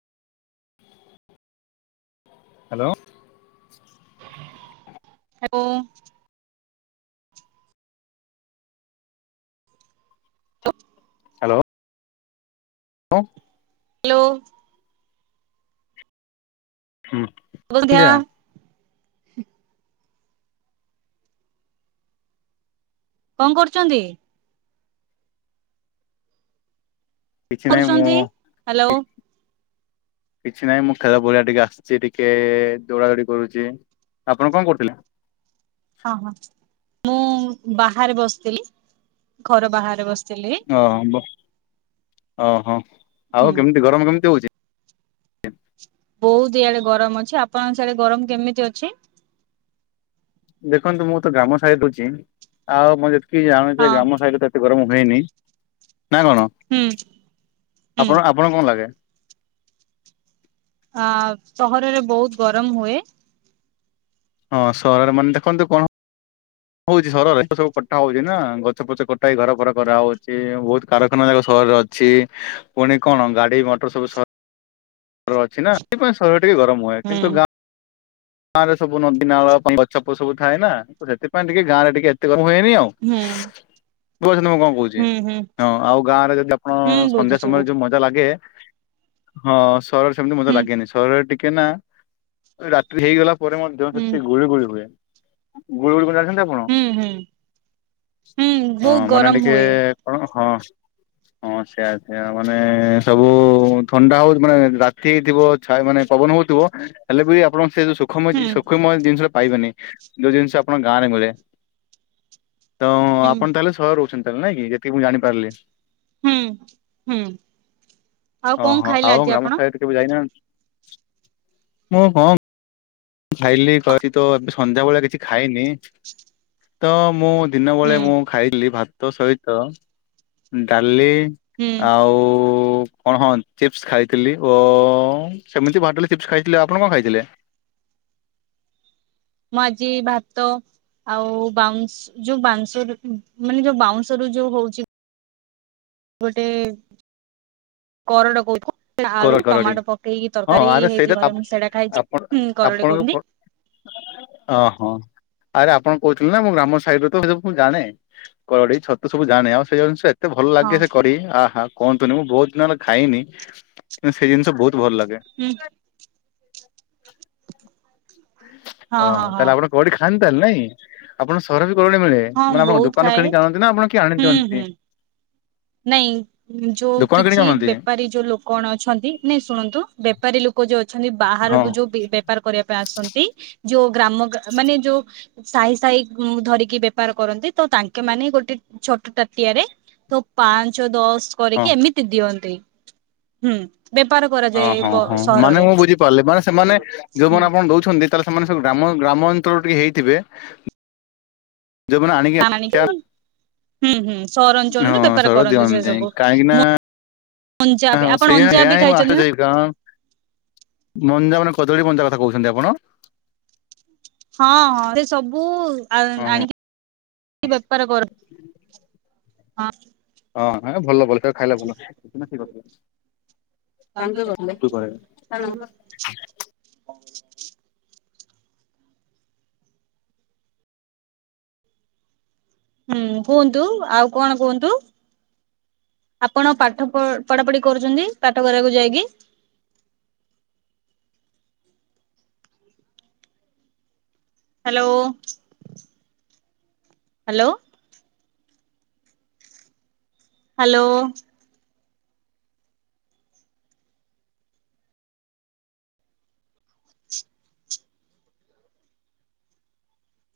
Hello. ଓ hello. ଅ hello. ହୁଁ ସୁଭସନ୍ଧ୍ୟା ହୁଁନ୍ଧିଆ। କଣ କରୁଛନ୍ତି। କିଛି ନାହିଁ ମୁଁ କରୁଛନ୍ତି? ହ୍ୟାଲୋ [unintelligible] କିଛି ନାହିଁ ମୁଁ ଖେଲ ପଡିଆ ଟିକେ ଆସିଛି ଟିକେ ଏ ଦୌଡା ଦୌଡି କରୁଛି। ଆପଣ କଣ କରୁଥିଲେ? ହଁ ହଁ ମୁଁ ବାହାରେ ବସିଥିଲି ଘର ବାହାରେ ବସ ଓହୋ ବ ଓହୋ ହୁଁ। ଆଉ କେମିତି ଗରମ କେମିତି ହଉଛି? ବହୁତ ଇଆଡେ ଗରମ ଅଛି ଆପଣଙ୍କ ସିଆଡେ ଗରମ କେମିତି ଅଛି? [inaudible] ଦେଖନ୍ତୁ ମୁଁ ତ ଗ୍ରାମ ସାହି ଦେଖୁଛି ଆଉ ମୁଁ ଯେତିକି ଜାଣିଛି ଯେ ହଁ ଗ୍ରାମ ସାହିରେ ଏତେ ଗରମ ହୁଏନି ନାଁ କଣ ହୁଁ ହୁଁ ଆପଣ ଆପଣ କଣ ଲାଗେ? ଆ ସହରରେ ବହୁତ ଗରମ ହୁଏ। ହଁ ସହରରେ ମାନେ ଦେଖନ୍ତୁ କଣ ହଉଛି ସହରରେ ସବୁ କଟା ହଉଛିନା ଗଛ ପଛ କଟା ଘର ହେଇ ଘର ଫର କରା ହଉଛି ବହୁତ କାରଖାନା ସ ର ଅଛି ପୁଣି କଣ ଗାଡି ମଟର ସବୁ ସହ ର ଅଛି ନା ସେଥିପାଇଁ ସହର ଟିକେ ଗରମ ହୁଏ ହୁଁ କିନ୍ତୁ ଗାଁ ଗାଁରେ ସବୁ ନଦୀ ନାଳ ଗଛ ପ ସବୁ ଥାଏ ନା ସେଥିପାଇଁ ଟିକେ ଗାଁରେ ଟିକେ ଏତେ ମୁୁଏନି ଆଉ ହୁଁ [unintelligible] ପାରୁଛନ୍ତି ନାଁ ମୁଁ କଣ କହୁଛି ହୁଁ ହୁଁ ହଁ ଆଉ ଗାଁରେ ଯଦି ଆପଣ ହୁଁ ସନ୍ଧ୍ୟା ବୁଝୁଛି ସମୟରେ ଯୋଉ ବୁଝୁଛି ମଜା ଲାଗେ ହଁ ସହରରେ ସେମିତି ମଜା ହୁଁ ଲାଗେନି ସହରରେ ଟିକେ ନା ରାତି ହେଇଗଲା ପ ପରେ ମଧ୍ୟ ହୁଁ ସେତିକି ଗୁଳି ଗୁଳି ହୁଏ ଗୁଳି ଗୁଳି କଣ ଯା ପଣ ହୁଁ ହୁଁ ହୁଁ ବହୁତ ହଁ ମାନେ ଗରମ ଟିକେ ହୁଏ କଣ ହଁ [unintelligible] ହଁ ସେଇୟା ସେଆ ମାନେ ସବୁ ଥଣ୍ଡା ହଉଛି ମାନେ ରାତି ହେଇ ଥିବ ଛ ମାନେ ପବନ ହଉଥିବ ହେଲେ ବି ଆପଣ ସେ ଯଉ ସୁଖ ମୟ ହୁଁ ଜିନି ସୁଖ ମୟ ଜିନିଷ ପାଇବେନି ଯୋଉ ଜିନିଷ ଆପଣ ଗାଁରେ ମିଳେ ତ ହୁଁ ଆପଣ ତାହେଲେ ଶହ ରହୁଛନ୍ତି ତାଲେ ନାଇଁ କି ଯେତିକି ମୁଁ ଜାଣିପାରିଲି ହୁଁ ହୁଁ ଆଉ କଣ ଓହୋ ଖାଇଲେ ଆଉ ଆଜି ଗ୍ରାମ ଆପଣ? ସାଇଟ୍ କେବେ ଯାଇନାହାନ୍ତି ମୁଁ କଣ ଖାଇଲି କହି ତ ଏବେ ସନ୍ଧ୍ୟାବେେଳେ କିଛି ଖାଇନି ତ ମୁଁ ଦିନ ହୁଁ ବେଳେ ମୁଁ ଖାଇଲି ଭାତ ସହିତ ଡାଲି। ହୁଁ ଆଉ। କଣ ହଁ ଚିପ୍ସ ଖାଇଥିଲି ଓ ସେମିତି ବାଡୋଲି ଚିପ୍ସ ଖାଇଥିଲେ ଆପଣ କଣ ଖାଇଥିଲେ? ମୁଁ ଆଜି ଭାତ। ଆଉ ବାଉସ ଯୋଉ ବାଂଶ ରୁ ମାନେ ଯୋଉ ବାଉଶ ରୁ ଯୋଉ ହଉଛି। ଗୋଟେ କରଡ କୋହୁଠୁ। ସେଟା ଆଳୁ କରଡି କରଡି ଟମାଟୋ ପକେଇକି ହଁ ତରକାରୀ ଆରେ ସେଇଟା ହେଇଥିଲା ତ ଘରେ ଆପ- ମୁଁ ସେଇଟା ଖାଇଚି, ହୁ କରଡି କୋହନ୍ତି। ଓ ହୋ। ଆରେ ଆପଣ କହୁଥିଲେ ନା ମୁଁ ଗ୍ରାମ ସାଇ ହିଡରେ ତ ସବୁ ଜାଣେ କଡେଇ ଛତୁ ସବୁଜାଣେ ଆଉ ସେଇ ଜ ଏତେ ଭଲ ହଁ ଲାଗେ ସେ କରି ଆହା କୁହନ୍ତୁନି ମୁଁ ବହୁତ ଦିନ ହେଲା ଖାଇନି କିନ୍ତୁ ସେ ଜିନିଷ ବହୁତ ଭଲ ଲାଗେ [inaudible] ହୁଁ ହଁ ଓହ ହଁ ହଁ ତାହେଲେ ଆପଣ କୋଅଠି ଖାନ୍ତି ତାହେଲେ ନାଇଁ ଆପଣ ସର ବି କୋଠି ମିଳେ ହଁ ମାନେ ଆପଣଙ୍କ ବହୁତ ଦୋକାନରୁ ଖାଏ କିଣିି ଆଣନ୍ତି ନା ଆପଣ କିଏ ଆଣି ହୁଁ ଦିଅନ୍ତି? ହୁଁ। ନାଇଁ ଯୋଉ ଦୋକାନ କିଣିକି କିଛି ଆଣନ୍ତି ବେପାରୀ ଯୋଉ ଲୋକଣ ଅଛନ୍ତି ନାଇଁ ଶୁଣନ୍ତୁ ବେପାରୀ ଲୋକ ଯୋଉ ଅ ଅଛନ୍ତି ହଁ ବାହାରକୁ ଯୋଉ ବେ ବେପାର କରିବା। କା ଆସନ୍ତି ଯୋଉ ଗ୍ରାମ ଗା ମାନେ ଯୋଉ ସାହି ସାହି ଉ ଗୁଁ ଧରିକି ବେପାର କରନ୍ତି, ତ ତାଙ୍କେ ମାନେ ଗୋଟେ ଛୋଟ ତାଟିଆରେ। ପାଞ୍ଚ ଦଶ ହଁ। କରିକି ଏମିତି ଦିଅନ୍ତି, ହୁଁ। ବେପାର ଓ କରାଯାଏ ହଁ ବ ହଁ ମାନେ ସହରରେ ମୁଁ ବୁଝିପାରିଲି ମାନେ ସେମାନେ ହୁଁ ଯୋଉମାନେ ଆପଣ ଦଉଛନ୍ତି ତାହେଲେ। ସେମାନେ ସବୁ ଗ୍ରାମ ଗ୍ରାମ ଅଞ୍ଚଳ ଟିକେ ହେଇଥିବେ ଯୋଉମନେ ଆଣିକି ଆଣିିକି ହୁଁ ହୁଁ [unintelligible] ସହରାଞ୍ଚଳରେ ହଁ ବେପାର ସେଳିଆ କରନ୍ତି ସେ ଦିଅନ୍ତି ସବୁ। କହିଁକିନା? ଅଞ୍ଜା ହ ବି ଆପଣ ସେୟା ଅଞ୍ଜା ହେୟା ବି ଖାଇଛନ୍ତି ନା ଆସଜ ହେଇ ମଞ୍ଜା ମାନେ କଦଳୀ ମଞ୍ଜା କଥା କହୁଛନ୍ତି ଆପଣ? ହଁ ହଁ ସେ ସବୁ ଆ ହଁ ହଁ। ଆଣିକି ବେପାର କର ହଁ ହଁ ହଁ ଭଲ ଭଲ ଖାଇଲା ଭଲ ଠିକ କ ହଁ। ତାଙ୍କ କହ? [unintelligible] ହୁଁ କୁହନ୍ତୁ ଆଉ କଣ କୁହନ୍ତୁ? ଆପଣ ପାଠ ପଢାପଢି କରୁଛନ୍ତି ପାଠଗାରାକୁ ଯାଇକି? [inaudible] ହ୍ୟାଲୋ। ହ୍ୟାଲୋ। ହ୍ୟାଲୋ।